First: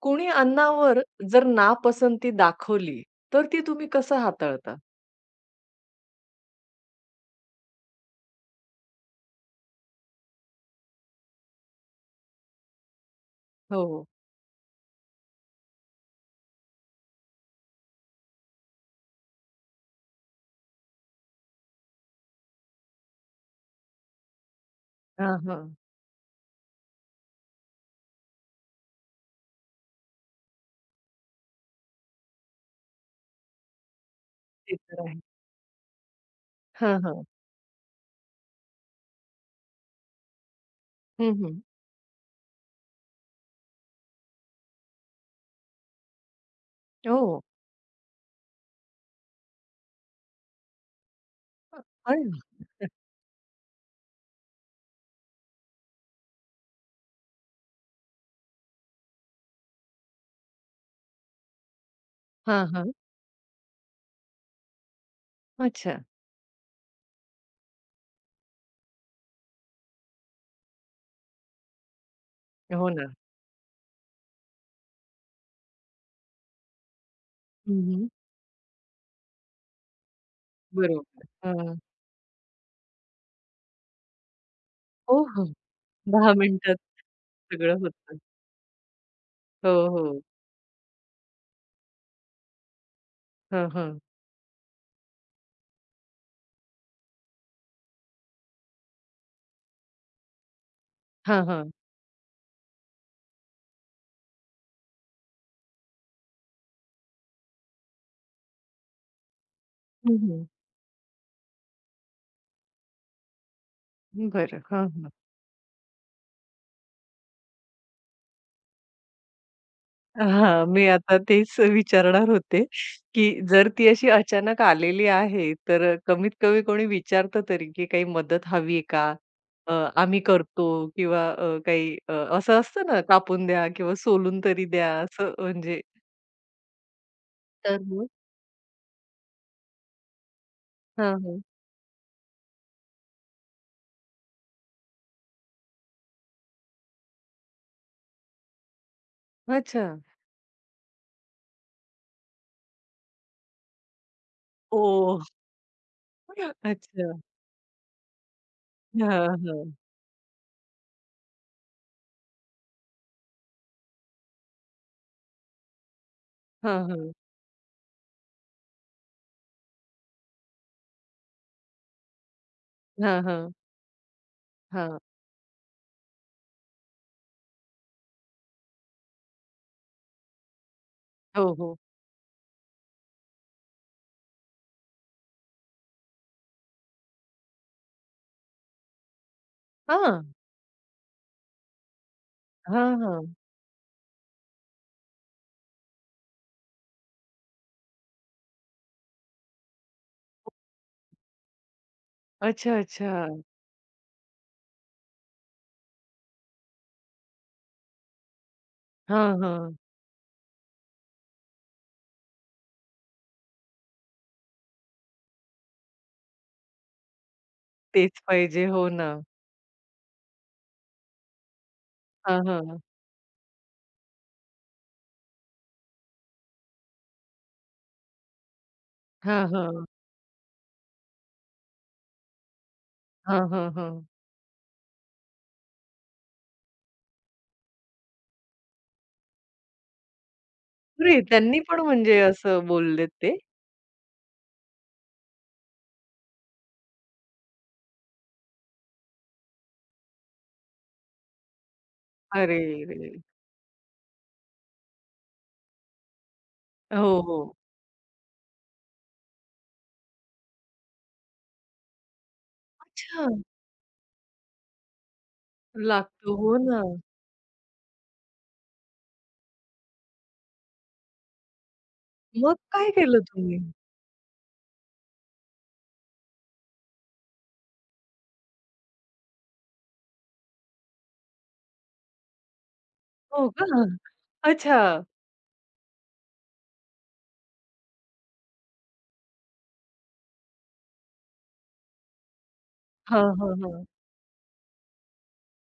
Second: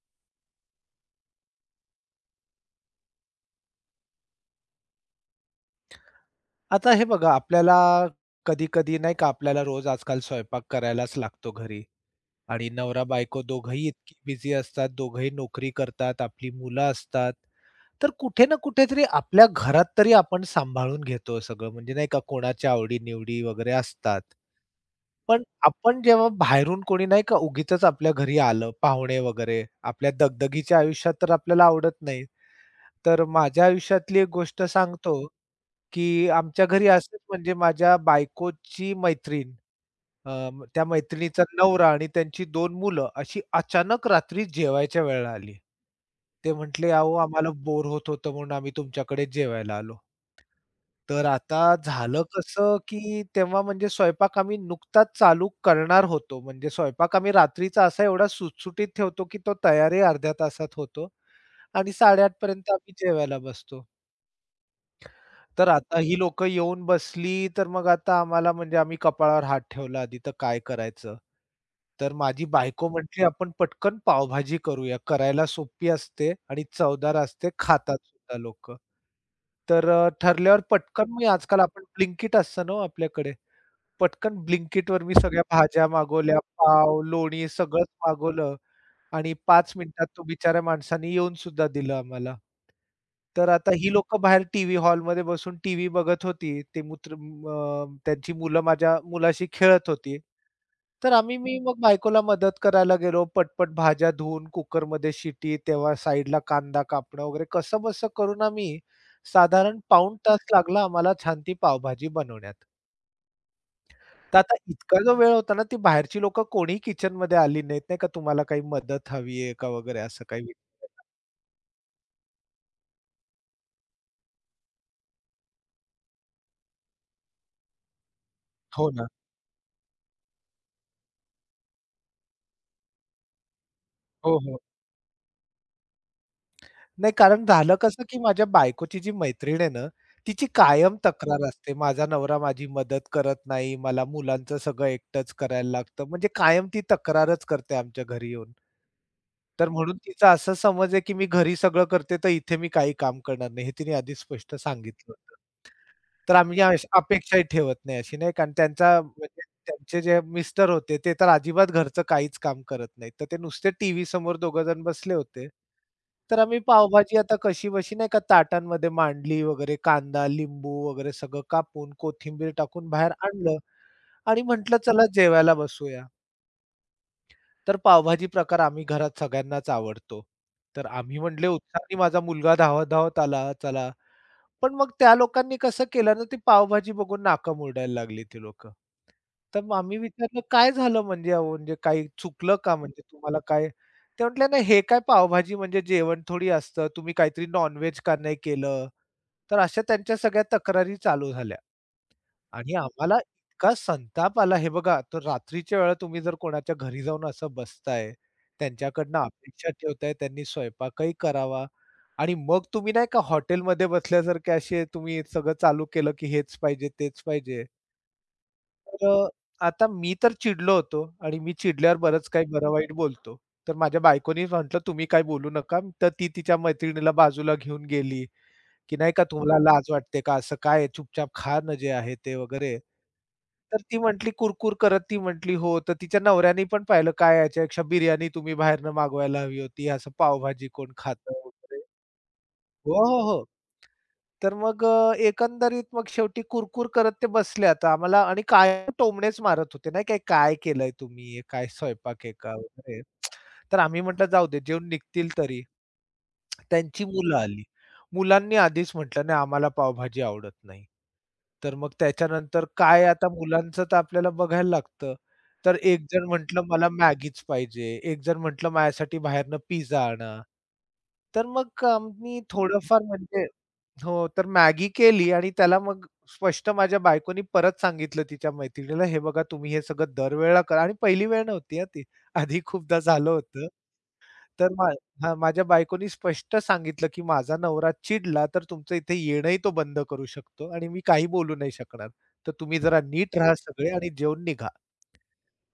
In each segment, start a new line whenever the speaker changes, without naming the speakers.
कोणी अन्नावर जर नापसंती दाखवली, तर ती तुम्ही कसं हाताळता?
आता हे बघा, आपल्याला कधी-कधी नाही का रोज आजकाल स्वयंपाक करायलाच लागतो घरी आणि नवरा-बायको दोघंही
हो.
इतकी बिझी असतात, दोघंही नोकरी करतात, आपली मुलं असतात. तर कुठे ना कुठेतरी आपल्या घरात तरी आपण सांभाळून घेतो सगळं, म्हणजे नाही का कोणाच्या आवडी-निवडी वगैरे असतात.
हां,
पण
हां.
आपण जेव्हा बाहेरून कोणी नाही का उगीचच आपल्या घरी आलं, पाहुणे वगैरे, आपल्या दगदगीच्या आयुष्यात तर आपल्याला आवडत नाही. तर माझ्या आयुष्यातली एक गोष्ट
ते तर आहे.
सांगतो. की आमच्या घरी
हां,
असंच
हां.
म्हणजे माझ्या बायकोची मैत्रीण, अ, त्या
हं,
मैत्रिणीचा
हं.
नवरा आणि त्यांची 2 मुलं अशी अचानक रात्री जेवायच्या वेळेला आली. ते म्हटले, "अहो
ओह!
आम्हाला बोर होत होतं म्हणून आम्ही तुमच्याकडे जेवायला आलो." तर आता झालं
अरे वाह!
कसं, की तेव्हा म्हणजे स्वयंपाक आम्ही नुकताच चालू करणार होतो. म्हणजे स्वयंपाक आम्ही रात्रीचा असा एवढा सुटसुटीत ठेवतो, की तो तयारही अर्ध्या तासात होतो आणि 8:30
हां,
पर्यंत
हां.
आम्ही जेवायला बसतो. तर आता
अच्छा.
ही लोक येऊन बसली, तर मग आता आम्हाला म्हणजे आम्ही कपाळावर हात ठेवला आधी तर काय करायचं? तर माझी बायको
हो ना.
म्हटली, "आपण पटकन पावभाजी करूया." करायला सोपी असते आणि चवदार असते,
हं,
खातात
हं.
सुद्धा लोक. तर ठरल्यावर पटकन मी
बरोबर.
आजकाल
हां.
आपण ब्लिंकिट असतं ना हो आपल्याकडे, पटकन ब्लिंकिटवर मी
हो,
सगळ्या
हो.
भाज्या
10
मागवल्या,
मिनिटात
पाव, लोणी
सगळं
सगळंच
होतं.
मागवलं. आणि
हो,
5 मिनिटात
हो.
तो बिचाऱ्या माणसाने येऊन सुद्धा दिलं आम्हाला. तर
हां,
आता ही
हां.
लोकं बाहेर टीव्ही हॉलमध्ये बसून टीव्ही बघत होती. ते मूत्र त्यांची मुलं माझ्या मुलाशी खेळत होती. तर आम्ही
हां,
मी
हां.
मग बायकोला मदत करायला गेलो. पटपट भाज्या धुवून कुकरमध्ये शिटी, तेव्हा साइडला कांदा कापणं वगैरे कसंबसं करून आम्ही साधारण पाऊण
हं,
तास
हं.
लागला आम्हाला छान ती पावभाजी बनवण्यात. तर आता
बरं. हां,
इतका
हां.
जो वेळ होता ना, ती बाहेरची लोकं कोणीही किचनमध्ये आली नाहीत, नाही का, तुम्हाला काही मदत हवी आहे का वगैरे असं काही.
हां, मी आता तेच विचारणार होते, की जर ती अशी अचानक आलेली आहे, तर कमीत कमी कोणी विचारतं तरी, की काही मदत हवी आहे
हो ना.
का? अ, आम्ही करतो किंवा काही असं असतं ना, कापून द्या किंवा
हो,
सोलून
हो.
तरी द्या, असं म्हणजे
नाही, कारण झालं
तर
कसं,
मग
की माझ्या बायकोची जी मैत्रीण आहे ना, तिची कायम
हां, हां.
तक्रार असते, "माझा नवरा माझी मदत करत नाही, मला मुलांचं सगळं एकटंच करायला लागतं." म्हणजे कायम ती तक्रारच करते आमच्या घरी येऊन. तर
अच्छा.
म्हणून तिचा असा समज आहे, की मी घरी सगळं करते, तर इथे मी काही काम करणार नाही. हे तिने आधीच स्पष्ट सांगितलं
ओह!
होतं. तर आम्ही
अच्छा.
अपेक्षाही ठेवत नाही अशी नाही, कारण त्यांचा
हां,
म्हणजे
हां.
त्यांचे जे मिस्टर होते ते तर अजिबात घरचं काहीच काम करत नाहीत. तर ते नुसते टीव्ही समोर दोघंजण बसले होते. तर आम्ही
हां, हां.
पावभाजी आता कशीबशी नाही का ताटांमध्ये मांडली वगैरे कांदा, लिंबू वगैरे सगळं कापून, कोथिंबीर टाकून बाहेर
हां, हां.
आणलं आणि म्हटलं
हां.
चला जेवायला बसूया. तर पावभाजी प्रकार आम्ही घरात सगळ्यांनाच आवडतो. तर आम्ही
हो,
म्हटले
हो.
उत्साहाने माझा मुलगा धावत-धावत आला, "चला." पण मग त्या लोकांनी कसं केलं ना, ती पावभाजी बघून नाका मुरडायला लागली ती लोकं. तर मग आम्ही
हां.
विचारलं, "काय झालं म्हणजे अहो, म्हणजे काही चुकलं का
हां,
म्हणजे
हां.
तुम्हाला काय?" ते म्हटले, "नाही, हे काय पावभाजी म्हणजे जेवण थोडी असतं. तुम्ही काहीतरी नॉन का नाही केलं?" तर अशा त्यांच्या सगळ्या तक्रारी चालू झाल्या. आणि
अच्छा,
आम्हाला
अच्छा.
इतका संताप आला. हे बघा, तर रात्रीच्या वेळा तुम्ही जर कोणाच्या घरी जाऊन असं बसताय, त्यांच्याकडनं
हां,
अपेक्षा
हां.
ठेवताय, त्यांनी स्वयंपाकही करावा आणि मग तुम्ही नाही का हॉटेलमध्ये बसल्यासारखे असे तुम्ही सगळं चालू केलं, की हेच पाहिजे, तेच पाहिजे.
तेच पाहिजे. हो ना.
तर आता मी तर चिडलो होतो आणि मी चिडल्यावर बरंच
हां,
काही
हां.
बरं-वाईट बोलतो. तर माझ्या बायकोनी म्हटलं, "तुम्ही काही बोलू नका." तर ती तिच्या मैत्रिणीला बाजूला घेऊन गेली. की नाही का
हां,
तुम्हाला
हां.
लाज वाटते का? असं काय चुपचाप खा ना जे आहे ते वगैरे.
हां, हां,
तर ती
हां.
म्हटली कुरकुर करत ती म्हटली, "हो." तर तिच्या नवऱ्यानी पण पाहिलं, "काय याच्यापेक्षा बिर्याणी तुम्ही बाहेरनं मागवायला हवी होती. असं पावभाजी कोण
अरे,
खातं?"
त्यांनी पण
वगैरे.
म्हणजे असं
हो,
बोललेत
हो,
ते?
हो. तर मग एकंदरीत मग शेवटी कुरकुर करत ते बसले आता आम्हाला आणि कायम टोमणेच मारत होते नाही काय, "काय केलंय तुम्ही? हे काय स्वयंपाक आहे का?"
अरे
वगैरे.
रे!
तर आम्ही म्हटलं, "जाऊ दे, जेवून निघतील तरी." त्यांची
हो,
मुलं
हो.
आली. मुलांनी आधीच म्हटलं, "नाही आम्हाला पावभाजी आवडत नाही." तर मग त्याच्यानंतर काय
अच्छा.
आता मुलांचं तर आपल्याला बघायला लागतं. तर एक जण
लागतो. हो
म्हटलं,
ना.
"मला मॅगीच पाहिजे." एक जण म्हटलं, "माझ्यासाठी बाहेरनं पिझ्झा आणा." तर मग आम्ही
मग काय
थोडंफार
केलं
म्हणजे.
तुम्ही?
हो, तर मॅगी केली आणि त्याला मग स्पष्ट माझ्या बायकोनी परत सांगितलं तिच्या मैत्रिणीला, "हे बघा तुम्ही हे सगळं दरवेळेला करा." आणि पहिली वेळ नव्हती हां ती. आधी खूपदा झालं
हो
होतं.
का?
तर
अच्छा.
हां, माझ्या बायकोनी स्पष्ट सांगितलं, की माझा नवरा चिडला तर तुमचं इथे येणंही तो बंद करू शकतो आणि मी काही बोलू नाही शकणार. तर तुम्ही जरा
हां,
नीट
हां,
राहा
हां.
सगळे आणि जेवून निघा.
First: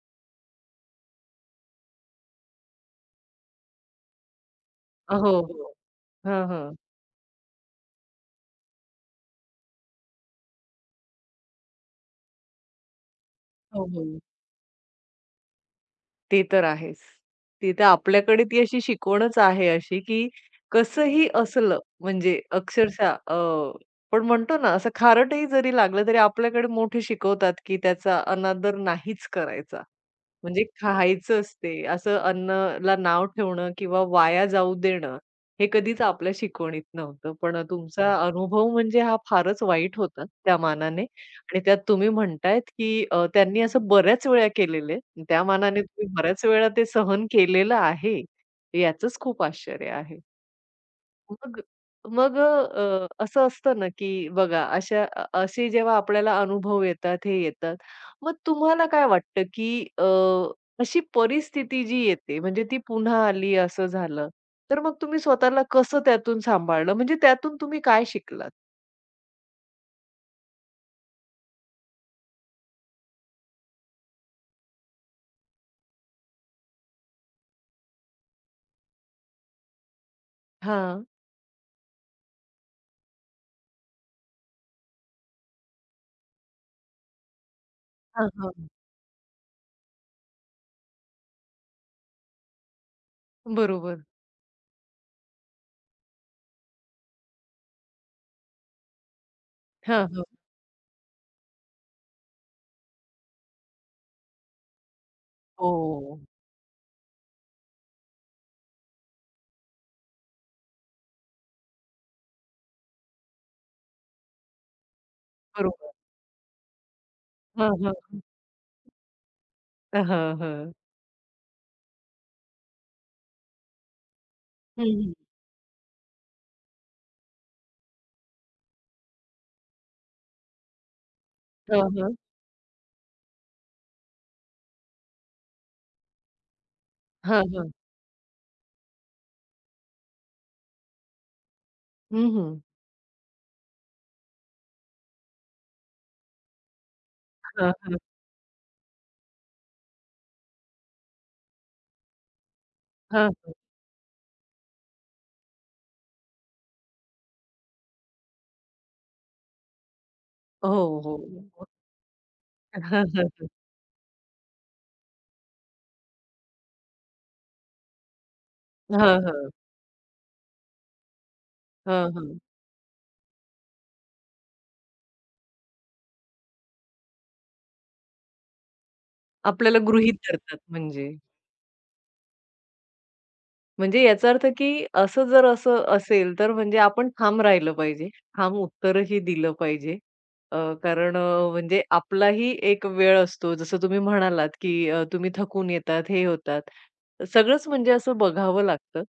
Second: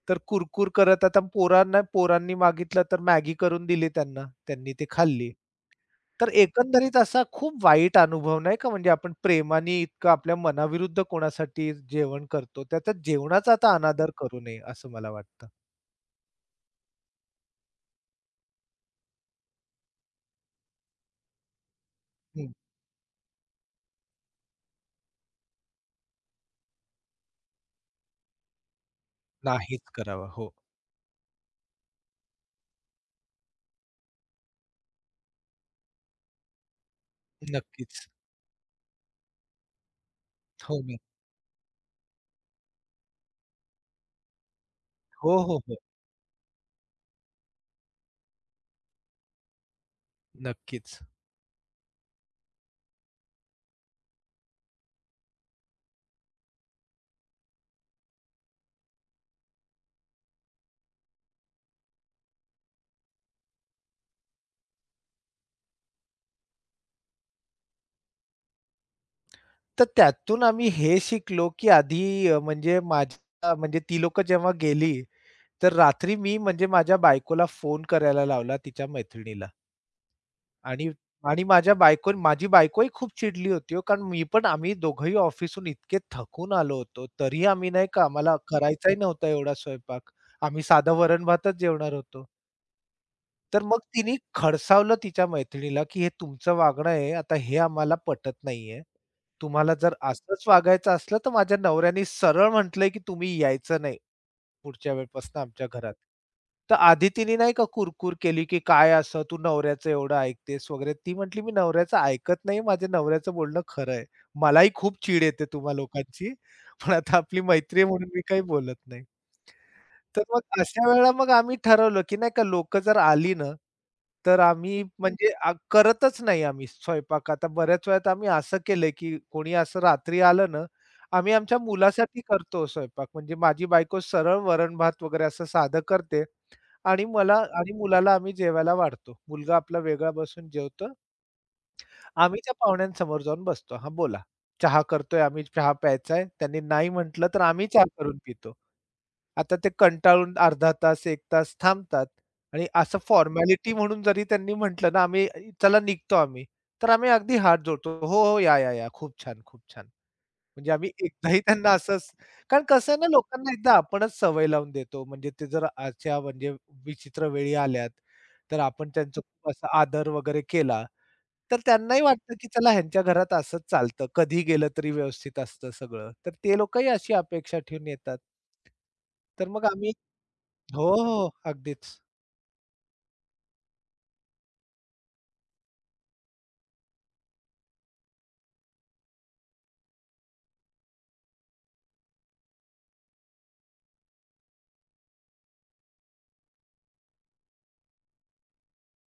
तर कुरकुर करत आता पोरांनी मागितलं तर मॅगी करून दिली त्यांना. त्यांनी ते
हो,
खाल्ली.
हो.
तर
हां, हां.
एकंदरीत असा खूप वाईट अनुभव नाही का म्हणजे आपण प्रेमाने इतकं आपल्या मनाविरुद्ध कोणासाठी जेवण करतो. त्याचा जेवणाचा आता
हो,
अनादर
हो.
करू नये असं मला वाटतं.
ते तर आहेच. ते तर आपल्याकडे ती अशी शिकवणच आहे अशी, की कसंही असलं म्हणजे
हं,
अक्षरशः आपण म्हणतो ना असं खारटही जरी लागलं तरी आपल्याकडे मोठे शिकवतात, की त्याचा अनादर नाहीच करायचा.
नाहीच करावा. हो,
म्हणजे खायचंच ते. असं अन्नला नाव ठेवणं किंवा वाया जाऊ देणं, हे कधीच आपल्या शिकवणीत नव्हतं. पण
नक्कीच.
तुमचा हो. अनुभव म्हणजे हा फारच वाईट होता त्या
हो,
मानाने आणि त्यात तुम्ही म्हणतायत, की त्यांनी असं बऱ्याच वेळा केलेले,
हो,
त्या
हो, हो.
मानाने तुम्ही बऱ्याच वेळा ते सहन केलेलं आहे. याचंच खूप आश्चर्य आहे.
नक्कीच.
मग मग असं असतं ना, की बघा अशा असे जेव्हा आपल्याला अनुभव येतात, हे येतात. मग तुम्हाला काय वाटतं, की अशी परिस्थिती जी येते म्हणजे ती पुन्हा आली असं झालं, तर मग तुम्ही स्वतःला कसं त्यातून सांभाळलं? म्हणजे त्यातून तुम्ही काय शिकलात?
तर त्यातून आम्ही हे शिकलो, की आधी म्हणजे माझ्या म्हणजे ती लोकं जेव्हा गेली, तर रात्री मी म्हणजे माझ्या बायकोला फोन करायला लावला तिच्या मैत्रिणीला आणि
हां.
आणि माझ्या बायको माझी बायकोही खूप चिडली होती हो, कारण मी पण आम्ही दोघंही ऑफिसहून इतके थकून आलो होतो. तरीही आम्ही नाही का
हां,
आम्हाला
हां.
करायचाही नव्हता एवढा स्वयंपाक. आम्ही साधं वरण-भातच जेवणार होतो. तर मग
बरोबर.
तिने खडसावलं तिच्या मैत्रिणीला, की "हे तुमचं वागणं आहे, आता हे आम्हाला पटत नाहीये. तुम्हाला जर
हां, हां.
असंच वागायचं असलं, तर माझ्या नवऱ्याने सरळ म्हटलंय, की तुम्ही यायचं नाही पुढच्या वेळेपासून आमच्या घरात."
हो.
तर आधी तिने नाही का कुरकूर केली, की "काय असं तू नवऱ्याचं एवढं ऐकतेस वगैरे." ती म्हटली, "मी नवऱ्याचं ऐकत नाही. माझ्या नवऱ्याचं बोलणं खरं आहे. मलाही खूप चीड येते तुम्हा
बरोबर.
लोकांची, पण आता आपली
हां,
मैत्री आहे
हां,
म्हणून मी
हां.
काही बोलत नाही." तर
हां,
मग
हां.
अशा वेळेला मग आम्ही ठरवलं, की नाही का लोकं जर आली ना, तर आम्ही
हं, हं.
म्हणजे करतच नाही आम्ही स्वयंपाक. आता बऱ्याच वेळात आम्ही असं केलंय, की कोणी असं रात्री आलं ना, आम्ही आमच्या
हां, हां.
मुलासाठी करतो स्वयंपाक. म्हणजे माझी बायको सरळ वरण-भात वगैरे असं साधं करते आणि मला
हां, हां.
आणि मुलाला आम्ही जेवायला वाढतो. मुलगा आपला वेगळा बसून जेवतो.
हं,
आम्ही
हं.
त्या पाहुण्यांसमोर जाऊन बसतो. हां, बोला. चहा करतोय आम्ही, चहा प्यायचा आहे. त्यांनी नाही म्हटलं, तर आम्ही
हां,
चहा
हां.
करून पितो. आता ते कंटाळून अर्धा तास, 1 तास थांबतात आणि असं फॉर्मॅलिटी म्हणून जरी त्यांनी म्हटलं ना, आम्ही चला निघतो आम्ही, तर आम्ही अगदी हात जोडतो. "हो, हो, या, या, या. खूप छान, खूप छान." म्हणजे
हो,
आम्ही एकदाही
हो.
त्यांना असंच. कारण कसं आहे ना लोकांना एकदा आपणच सवय लावून देतो. म्हणजे ते जर अशा म्हणजे विचित्र वेळी आल्यात, तर आपण
हां,
त्यांचा खूप
हां.
असा आदर वगैरे केला, तर त्यांनाही
हां,
वाटतं
हां.
की चला ह्यांच्या घरात असंच चालतं. कधी गेलं तरी व्यवस्थित असतं सगळं. तर ते लोकही अशी अपेक्षा ठेवून येतात. तर मग
आपल्याला
आम्ही.
गृहीत धरतात
हो, हो.
म्हणजे.
हो, अगदीच.
म्हणजे याचा अर्थ, की असं जर असं असेल, तर म्हणजे आपण ठाम राहिलं पाहिजे. ठाम उत्तरही दिलं पाहिजे. अ, कारण म्हणजे आपलाही एक वेळ असतो. जसं तुम्ही म्हणालात, की तुम्ही थकून येतात, हे होतात. सगळंच म्हणजे असं बघावं लागतं.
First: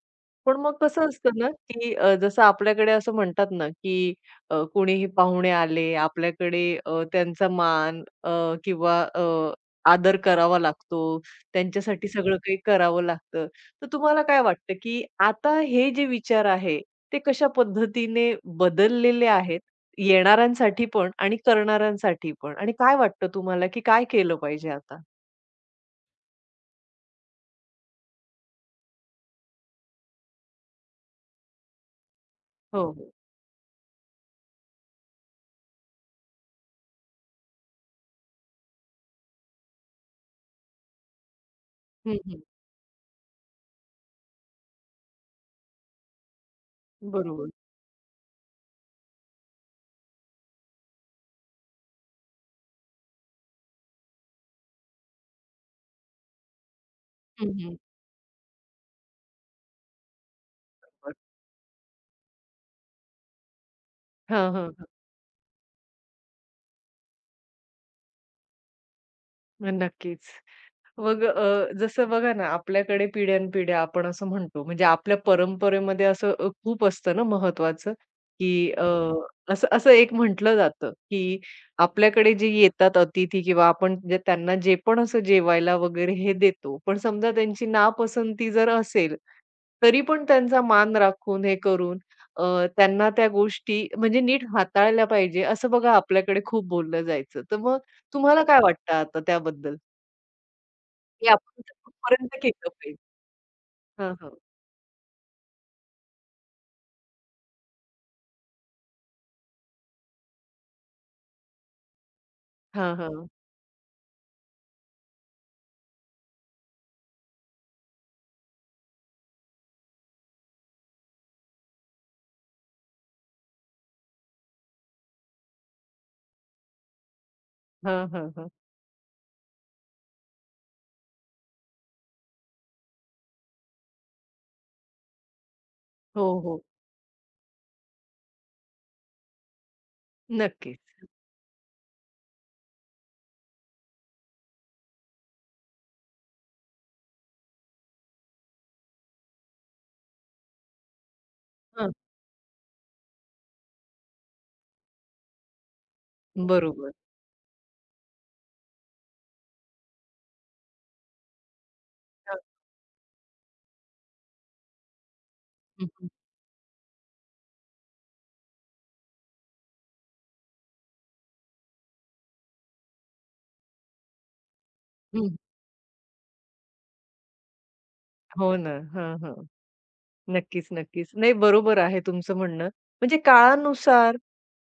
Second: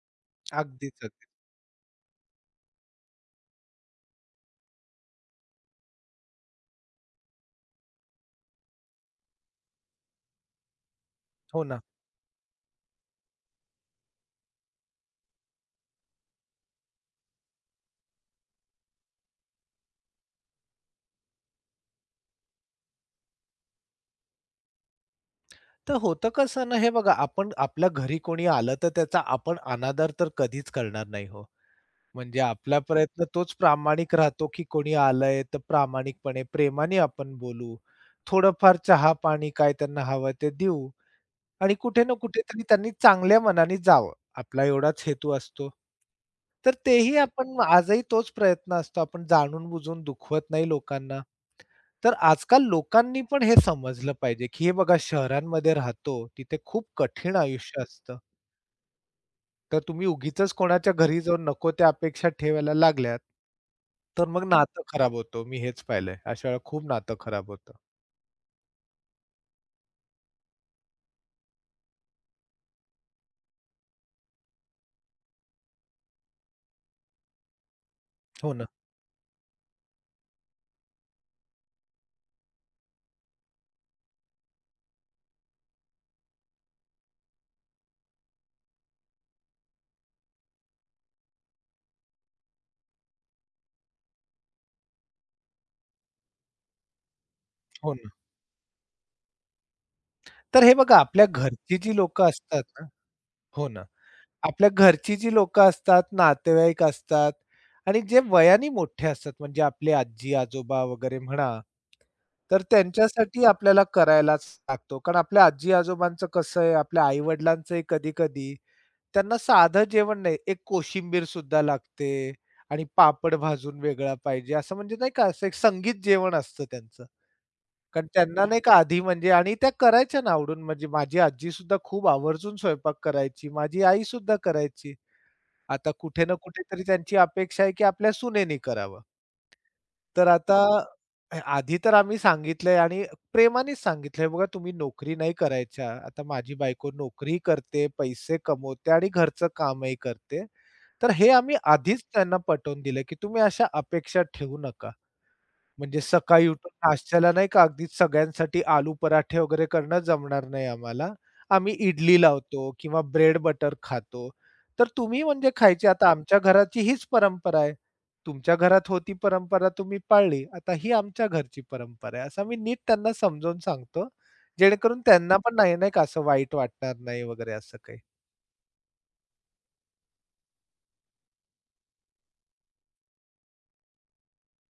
पण मग
अगदीच,
कसं
अगदीच.
असतं ना, की जसं आपल्याकडे असं म्हणतात ना, की कोणीही पाहुणे आले, आपल्याकडे त्यांचा मान किंवा आदर करावा लागतो.
हो ना.
त्यांच्यासाठी सगळं काही करावं लागतं. तर तुम्हाला काय वाटतं, की आता हे जे विचार आहे, ते कशा पद्धतीने बदललेले आहेत, येणाऱ्यांसाठी पण आणि करणाऱ्यांसाठी पण? आणि काय वाटतं तुम्हाला, की काय केलं पाहिजे आता?
तर होतं कसं ना, हे बघा आपण आपल्या घरी कोणी आलं तर त्याचा आपण अनादर तर कधीच करणार नाही हो. म्हणजे आपला
हो, हो.
प्रयत्न तोच प्रामाणिक राहतो, की कोणी आलंय तर प्रामाणिकपणे प्रेमाने आपण बोलू. थोडंफार चहा-पाणी काय त्यांना हवं ते देऊ आणि कुठे ना
हं, हं.
कुठेतरी त्यांनी चांगल्या मनाने जावं. आपला एवढाच हेतू असतो. तर तेही
बरोबर.
आपण आजही तोच प्रयत्न असतो. आपण जाणून-बुजून दुखवत नाही लोकांना. तर आजकाल लोकांनी पण हे समजलं पाहिजे, की हे बघा शहरांमध्ये राहतो, तिथे खूप कठीण
हं, हं.
आयुष्य असतं. तर तुम्ही उगीचच कोणाच्या घरी जाऊन नको त्या अपेक्षा ठेवायला लागल्यात, तर मग
हां, हां,
नातं
हां.
खराब होतं. मी हेच पाहिलंय. अशा वेळेला खूप नातं खराब होतं.
नक्कीच. मग जसं बघा ना, आपल्याकडे पिढ्यानपिढ्या आपण असं म्हणतो, म्हणजे आपल्या परंपरेमध्ये असं खूप असतं ना महत्त्वाचं,
हो ना,
की असं असं एक म्हटलं जातं, की आपल्याकडे जे येतात अतिथी किंवा आपण जे त्यांना जे पण असं जेवायला वगैरे हे देतो. पण समजा त्यांची नापसंती जर असेल, तरी पण त्यांचा मान राखून हे करून अ, त्यांना त्या गोष्टी म्हणजे नीट हाताळल्या पाहिजे, असं बघा आपल्याकडे खूप बोललं जायचं. तर मग
हो ना.
तुम्हाला काय वाटतं आता त्याबद्दल?
तर हे बघा आपल्या
ते आपण
घरची जी लोकं
कुठपर्यंत
असतात
केलं
ना.
पाहिजे.
हो ना.
हां, हां.
आपल्या घरची जी लोकं असतात, नातेवाईक असतात आणि जे वयाने मोठे असतात म्हणजे आपले आजी-आजोबा वगैरे म्हणा, तर
हां, हां.
त्यांच्यासाठी आपल्याला करायलाच लागतो. कारण आपल्या आजी-आजोबांचं कसं आहे, आपल्या आई-वडिलांचंही कधी-कधी त्यांना साधं जेवण नाही, एक कोशिंबीर सुद्धा लागते आणि पापड भाजून वेगळा पाहिजे, असं म्हणजे नाही का असं एक संगीत जेवण असतं त्यांचं. कारण
हां, हां,
त्यांना
हां.
नाही का आधी म्हणजे आणि त्या करायच्या ना आवडून म्हणजे माझी आजी सुद्धा खूप आवर्जून स्वयंपाक करायची, माझी आई सुद्धा करायची. आता कुठे
हो,
ना
हो.
कुठेतरी त्यांची अपेक्षा आहे, की आपल्या सुनेनी करावं. तर आता
नक्कीच.
आधी तर आम्ही सांगितलंय आणि प्रेमानेच सांगितलंय, "बघा तुम्ही नोकरी नाही करायच्या." आता माझी बायको नोकरी करते, पैसे कमवते आणि घरचं कामही करते. तर हे आम्ही
हां,
आधीच त्यांना पटवून दिलं, की तुम्ही अशा अपेक्षा ठेवू नका. म्हणजे सकाळी उठून
बरोबर.
नाश्त्याला नाही का अगदीच सगळ्यांसाठी आलू पराठे वगैरे करणं जमणार नाही आम्हाला. आम्ही इडली
हां.
लावतो किंवा ब्रेड बटर खातो. तर तुम्ही म्हणजे खायची
हं, हं.
आता आमच्या घराची हीच परंपरा आहे. तुमच्या घरात होती परंपरा तुम्ही पाळली. आता ही आमच्या घरची परंपरा आहे. असं मी नीट त्यांना समजावून सांगतो. जेणेकरून
हं.
त्यांना पण नाही, नाही का असं वाईट वाटणार नाही वगैरे असं काही.
हो ना. हां, हां. नक्कीच, नक्कीच. नाही बरोबर आहे तुमचं म्हणणं. म्हणजे काळानुसार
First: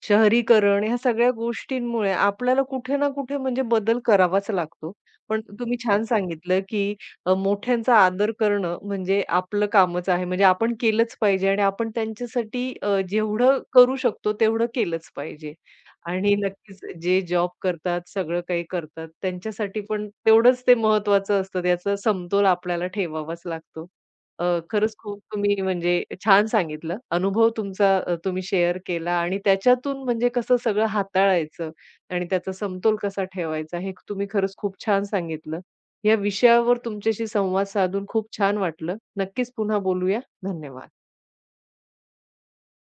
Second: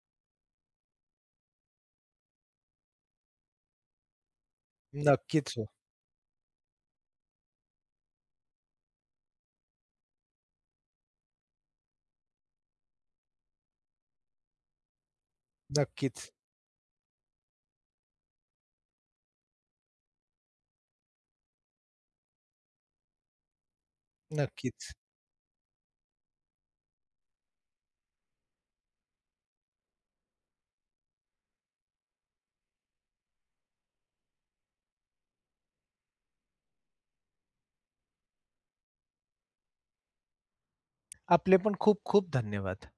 शहरीकरण ह्या सगळ्या गोष्टींमुळे आपल्याला कुठे ना कुठे म्हणजे बदल करावाच लागतो. पण
नक्कीच हो.
तुम्ही छान सांगितलं, की मोठ्यांचा आदर करणं म्हणजे आपलं कामच आहे. म्हणजे आपण केलंच पाहिजे आणि आपण त्यांच्यासाठी जेवढं करू शकतो तेवढं केलंच पाहिजे.
नक्कीच,
आणि नक्कीच जे जॉब करतात, सगळं काही करतात त्यांच्यासाठी पण तेवढंच ते महत्त्वाचं असतं. त्याचा समतोल आपल्याला ठेवावाच लागतो.
नक्कीच.
खरंच खूप तुम्ही म्हणजे छान सांगितलं. अनुभव तुमचा तुम्ही शेअर केला आणि त्याच्यातून म्हणजे कसं सगळं हाताळायचं आणि त्याचा समतोल कसा ठेवायचा हे तुम्ही खरंच खूप छान सांगितलं. या विषयावर तुमच्याशी संवाद साधून खूप छान वाटलं. नक्कीच पुन्हा बोलूया. धन्यवाद.
आपले पण खूप खूप धन्यवाद.